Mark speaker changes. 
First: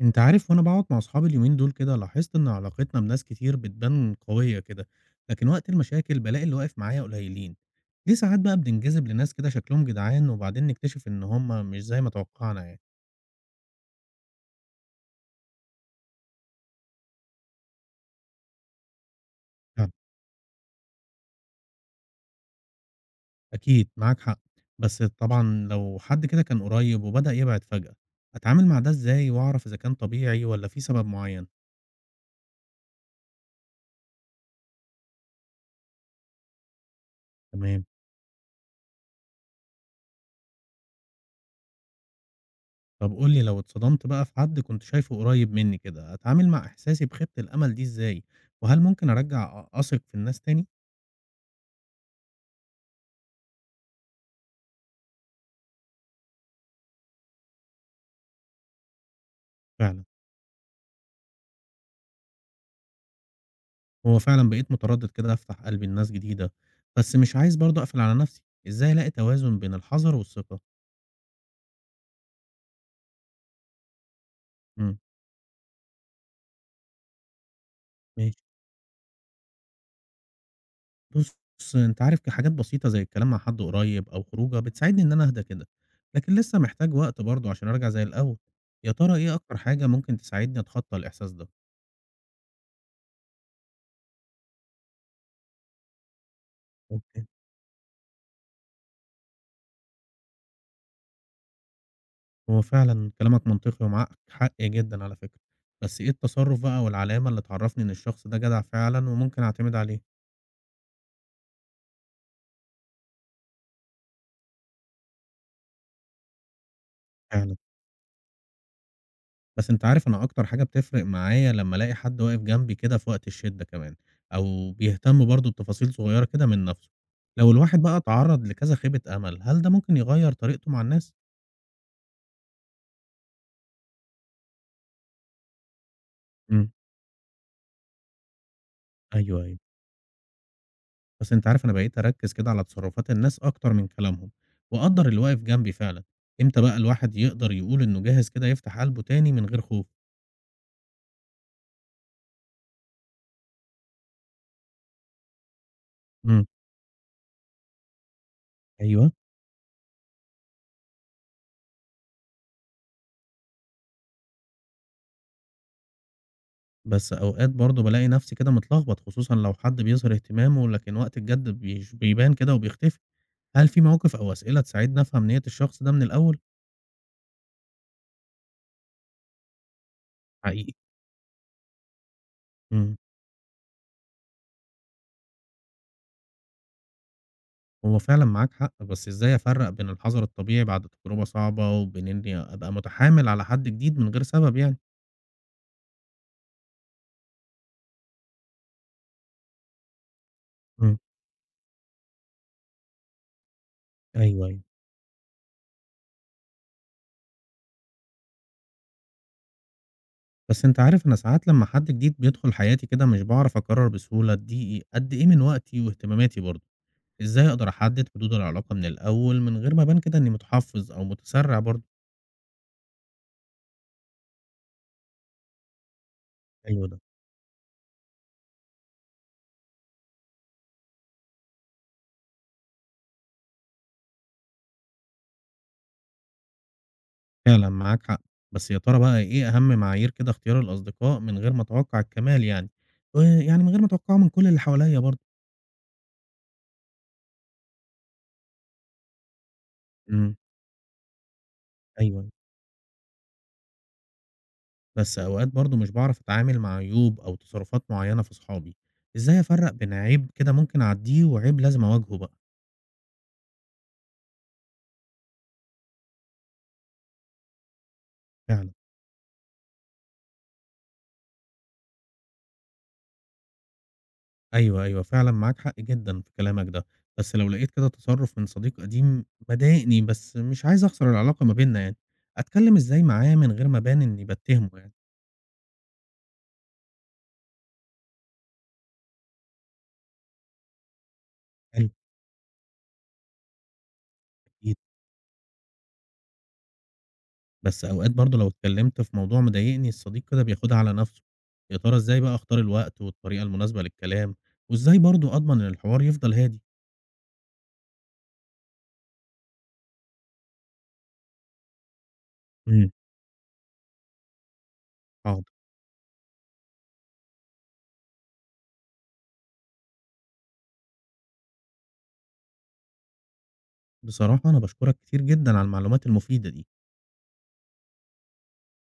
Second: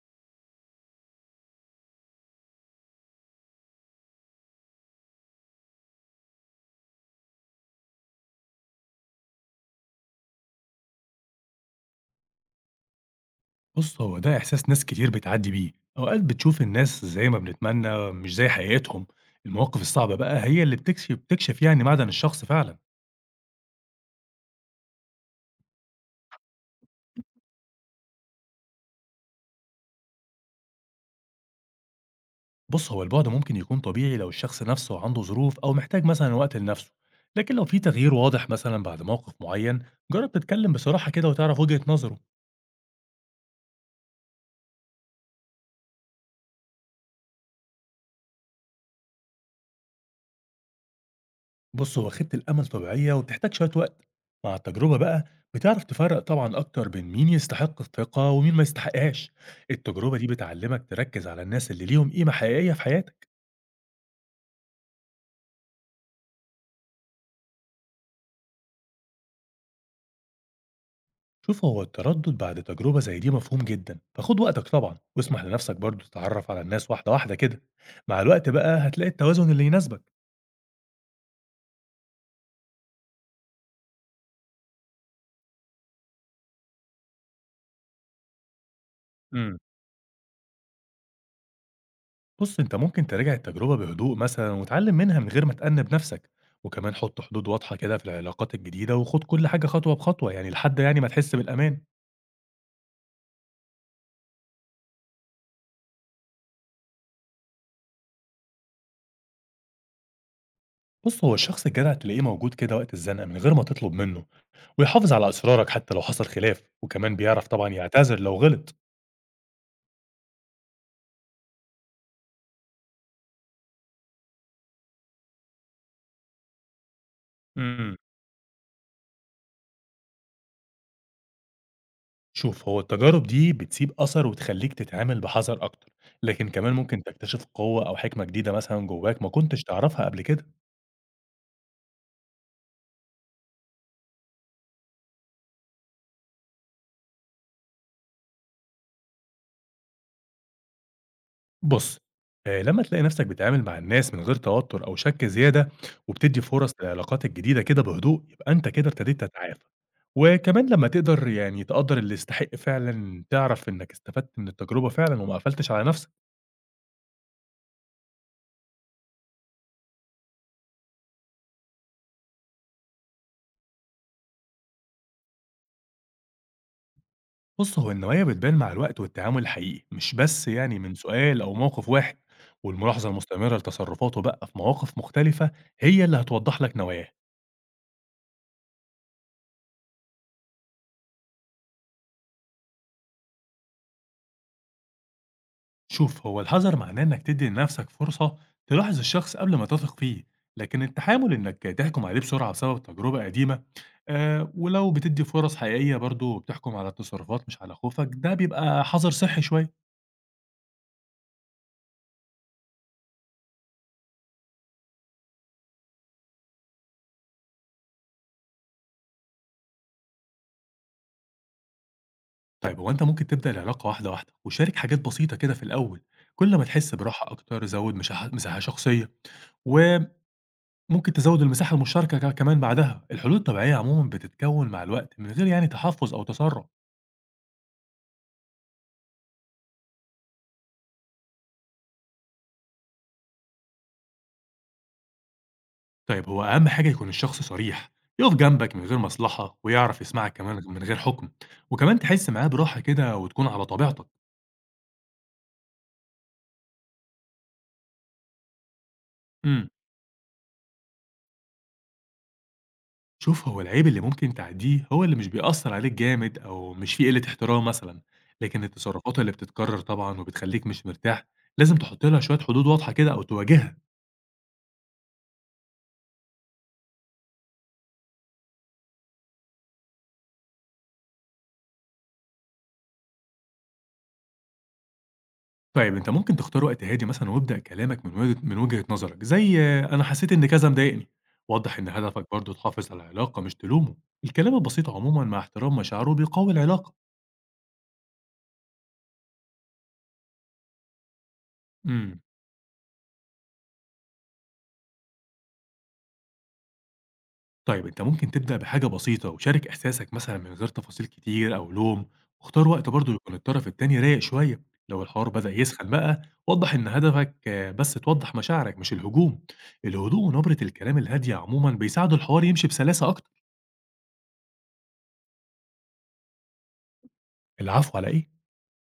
Speaker 1: انت عارف وانا بقعد مع اصحابي اليومين دول كده لاحظت ان علاقتنا بناس كتير بتبان قوية كده. لكن وقت المشاكل بلاقي اللي واقف معايا قليلين. ليه ساعات بقى بننجذب لناس كده شكلهم جدعان وبعدين نكتشف ان هم مش زي ما توقعنا يعني؟
Speaker 2: بُص، هو ده إحساس ناس كتير بتعدّي بيه، أوقات بتشوف الناس زي ما بنتمنى مش زي حقيقتهم، المواقف
Speaker 1: فعلا.
Speaker 2: الصعبة بقى هي اللي بتكشف يعني معدن الشخص فعلًا.
Speaker 1: اكيد معاك حق. بس طبعا لو حد كده كان قريب وبدأ يبعد فجأة، اتعامل مع ده ازاي واعرف اذا كان طبيعي ولا في سبب معين؟
Speaker 2: بُص، هو البُعد ممكن يكون طبيعي لو الشخص نفسه عنده ظروف أو محتاج مثلًا وقت لنفسه، لكن لو في
Speaker 1: تمام.
Speaker 2: تغيير واضح مثلًا بعد موقف معيّن، جرّب تتكلم بصراحة كده وتعرف وجهة نظره.
Speaker 1: طب قولي لو اتصدمت بقى في حد كنت شايفه قريب مني كده، اتعامل مع احساسي بخيبة الامل دي ازاي؟ وهل ممكن ارجع اثق في الناس تاني؟
Speaker 2: بص هو خيبة الأمل طبيعية وبتحتاج شوية وقت مع التجربة بقى بتعرف تفرق طبعا أكتر بين مين يستحق الثقة ومين ما يستحقهاش.
Speaker 1: فعلًا.
Speaker 2: التجربة دي بتعلمك تركز على الناس اللي ليهم قيمة حقيقية في حياتك.
Speaker 1: هو فعلًا بقيت متردد كده أفتح قلبي لناس جديدة، بس مش عايز برضه أقفل على نفسي. إزاي ألاقي توازن بين الحذر والثقة؟
Speaker 2: شوف هو التردد بعد تجربة زي دي مفهوم جدا، فخد وقتك
Speaker 1: إمم.
Speaker 2: طبعا واسمح لنفسك برضو تتعرف على الناس واحدة واحدة كده. مع
Speaker 1: ماشي.
Speaker 2: الوقت بقى هتلاقي التوازن اللي يناسبك.
Speaker 1: بُص، أنت عارف ك حاجات بسيطة زي الكلام مع حد قريب أو خروجة بتساعدني إن أنا أهدى كده، لكن لسه محتاج وقت برضه عشان أرجع زي الأول. يا ترى إيه أكتر حاجة ممكن تساعدني أتخطى الإحساس ده؟
Speaker 2: بُص، أنت ممكن تراجع التجربة بهدوء مثلًا وتتعلم منها من غير ما تأنِّب نفسك، وكمان حُط
Speaker 1: أوكي.
Speaker 2: حدود واضحة كده في العلاقات الجديدة وخُد كل حاجة خطوة بخطوة يعني لحد يعني ما تحس بالأمان.
Speaker 1: هو فعلًا كلامك منطقي ومعاك حق جدًا على فكرة، بس إيه التصرف بقى والعلامة اللي تعرفني إن الشخص ده جدع فعلًا وممكن أعتمد عليه؟
Speaker 2: بُص، هو الشخص الجدع تلاقيه موجود كده وقت الزنقة من غير ما تطلب منه، ويحافظ على أسرارك حتى لو حصل خلاف، وكمان بيعرف
Speaker 1: فعلًا.
Speaker 2: طبعًا يعتذر لو غلط.
Speaker 1: بس أنت عارف أنا أكتر حاجة بتفرق معايا لمّا ألاقي حد واقف جنبي كده في وقت الشدة كمان، أو بيهتم برضه بتفاصيل صغيرة كده من نَفْسه. لو الواحد بقى
Speaker 2: إمم،
Speaker 1: اتعرّض لكذا خيبة أمل، هل ده ممكن يغيّر طريقته مع الناس؟
Speaker 2: شوف هو التجارب دي بتسيب أثر وتخلّيك تتعامل بحذر أكتر، لكن
Speaker 1: إمم.
Speaker 2: كمان ممكن تكتشف قوة أو حكمة جديدة مثلًا جواك ما
Speaker 1: أيوه، أيوه.
Speaker 2: كنتش تعرفها قبل كده.
Speaker 1: بس أنت عارف أنا بقيت أركّز كده على تصرّفات الناس أكتر من كلامهم، وأقدّر اللي واقف جنبي فعلًا. إمتى بقى الواحد يقدر يقول إنه جاهز كده يفتح قلبه تاني من غير خوف؟
Speaker 2: بُص، لمّا تلاقي نَفْسك بتتعامل مع الناس من غير توتُّر أو شَك زيادة وبتدّي
Speaker 1: إمم.
Speaker 2: فرص للعلاقات الجديدة كده بهدوء، يبقى أنت كده
Speaker 1: أيوه.
Speaker 2: ابتديت تتعافى. وكمان لمّا تقدر يعني تقدّر اللي يستحق فعلًا، تعرف إنّك استفدت من التجربة فعلًا وما قفلتش على نَفْسك.
Speaker 1: بس أوقات برضه بالاقي نَفْسي كده متلخبط، خصوصًا لو حد بيظهر اهتمامه، لكن وقت الجد بيبان كده وبيختفي. هل في مواقف أو أسئلة تساعدني أفهم نية الشخص ده من الأول؟
Speaker 2: بُص، هو النوايا بتبان مع الوقت والتعامل الحقيقي، مش بس
Speaker 1: حقيقي.
Speaker 2: يعني من سؤال أو موقِف واحد،
Speaker 1: إمم.
Speaker 2: والملاحظة المستمرة لتصرُّفاته بقى في مواقِف مختلفة هي اللي هتوضّح لك نواياه.
Speaker 1: هو فعلًا معاك حق، بس إزاي أفرّق بين الحذر الطبيعي بعد تجربة صعبة وبين إني أبقى متحامل على حد جديد من غير سبب يعني؟
Speaker 2: شوف هو الحذر معناه انك تدي لنفسك فرصة تلاحظ الشخص قبل ما تثق فيه، لكن
Speaker 1: إمم.
Speaker 2: التحامل انك تحكم عليه بسرعة بسبب تجربة قديمة.
Speaker 1: أيوه،
Speaker 2: آه
Speaker 1: أيوه.
Speaker 2: ولو بتدي فرص حقيقية برضه بتحكم على التصرفات مش على خوفك ده بيبقى حذر صحي شوية.
Speaker 1: بس أنت عارف أنا ساعات لمّا حد جديد بيدخل حياتي كده مش باعرف أقرر بسهولة أديه قد إيه من وقتي واهتماماتي برضه. إزاي أقدر أحدد حدود العلاقة من الأول من غير ما أبان كده إني متحفّظ أو متسرع برضه؟
Speaker 2: طيب هو انت ممكن تبدأ العلاقة واحدة واحدة وشارك حاجات بسيطة كده في الأول، كل ما
Speaker 1: حلو
Speaker 2: تحس
Speaker 1: ده.
Speaker 2: براحة أكتر زود مساحة شخصية. وممكن تزود المساحة المشتركة كمان، بعدها الحلول الطبيعية عموما بتتكون مع الوقت من غير يعني تحفظ أو تسرع.
Speaker 1: فعلًا معاك حق، بس يا ترى بقى إيه أهم معايير كده اختيار الأصدقاء من غير ما أتوقع الكمال يعني، ويعني من غير ما أتوقعه من كل اللي حواليّا برضه؟
Speaker 2: طيب هو أهم حاجة يكون الشخص صريح، يقف جنبك من غير مصلحة ويعرف يسمعك
Speaker 1: إمم.
Speaker 2: كمان من غير حكم، وكمان
Speaker 1: أيوه،
Speaker 2: تحس معاه براحة كده وتكون على طبيعتك.
Speaker 1: بس أوقات برضه مش باعرف أتعامل مع عيوب أو تصرفات معيّنة في صحابي. إزاي
Speaker 2: امم،
Speaker 1: أفرّق بين عيب كده ممكن أعدّيه وعيب لازم أواجهه بقى؟
Speaker 2: شوف هو العيب اللي ممكن تعديه هو اللي مش بيأثر عليك جامد أو مش فيه قلة احترام مثلا، لكن
Speaker 1: فعلًا.
Speaker 2: التصرفات اللي بتتكرر طبعا وبتخليك مش مرتاح لازم تحط لها شوية حدود واضحة كده أو تواجهها.
Speaker 1: أيوه، أيوه، فعلًا معاك حق جدًا في كلامك ده. بس لو لقيت كده تصرف من صديق قديم مضايقني بس مش عايز أخسر العلاقة ما بيننا يعني، أتكلم إزاي معاه من غير ما أبان إني باتهمه يعني؟
Speaker 2: طيب أنت ممكن تختار وقت هادي مثلًا وابدأ كلامك من وجهة نظرك، زي آه، أنا حسيت إن كذا مضايقني، وضّح إن
Speaker 1: أيوه،
Speaker 2: هدفك برضه تحافظ على العلاقة مش تلومه، الكلام
Speaker 1: أكيد.
Speaker 2: البسيط عمومًا مع احترام مشاعره بيقوي العلاقة.
Speaker 1: بس أوقات برضه لو اتكلمت في موضوع مضايقني الصديق كده بياخدها على نفسه، يا ترى إزاي
Speaker 2: إمم،
Speaker 1: بقى أختار الوقت والطريقة المناسبة للكلام، وإزاي برضه أضمن إن الحوار يفضل هادي؟
Speaker 2: طيب أنت ممكن تبدأ بحاجة بسيطة وشارك إحساسك مثلًا من غير تفاصيل كتير أو لوم، واختار وقت
Speaker 1: امم.
Speaker 2: برضه يكون الطرف التاني رايق شوية، لو الحوار
Speaker 1: حاضر.
Speaker 2: بدأ يسخن بقى وضّح إن هدفك آه، بس توضّح مشاعرك مش الهجوم، الهدوء ونبرة الكلام الهادية عمومًا بيساعدوا الحوار يمشي بسلاسة أكتر.
Speaker 1: بصراحة أنا باشكرك كتير جدًا على المعلومات المفيدة دي.
Speaker 2: العفو على إيه؟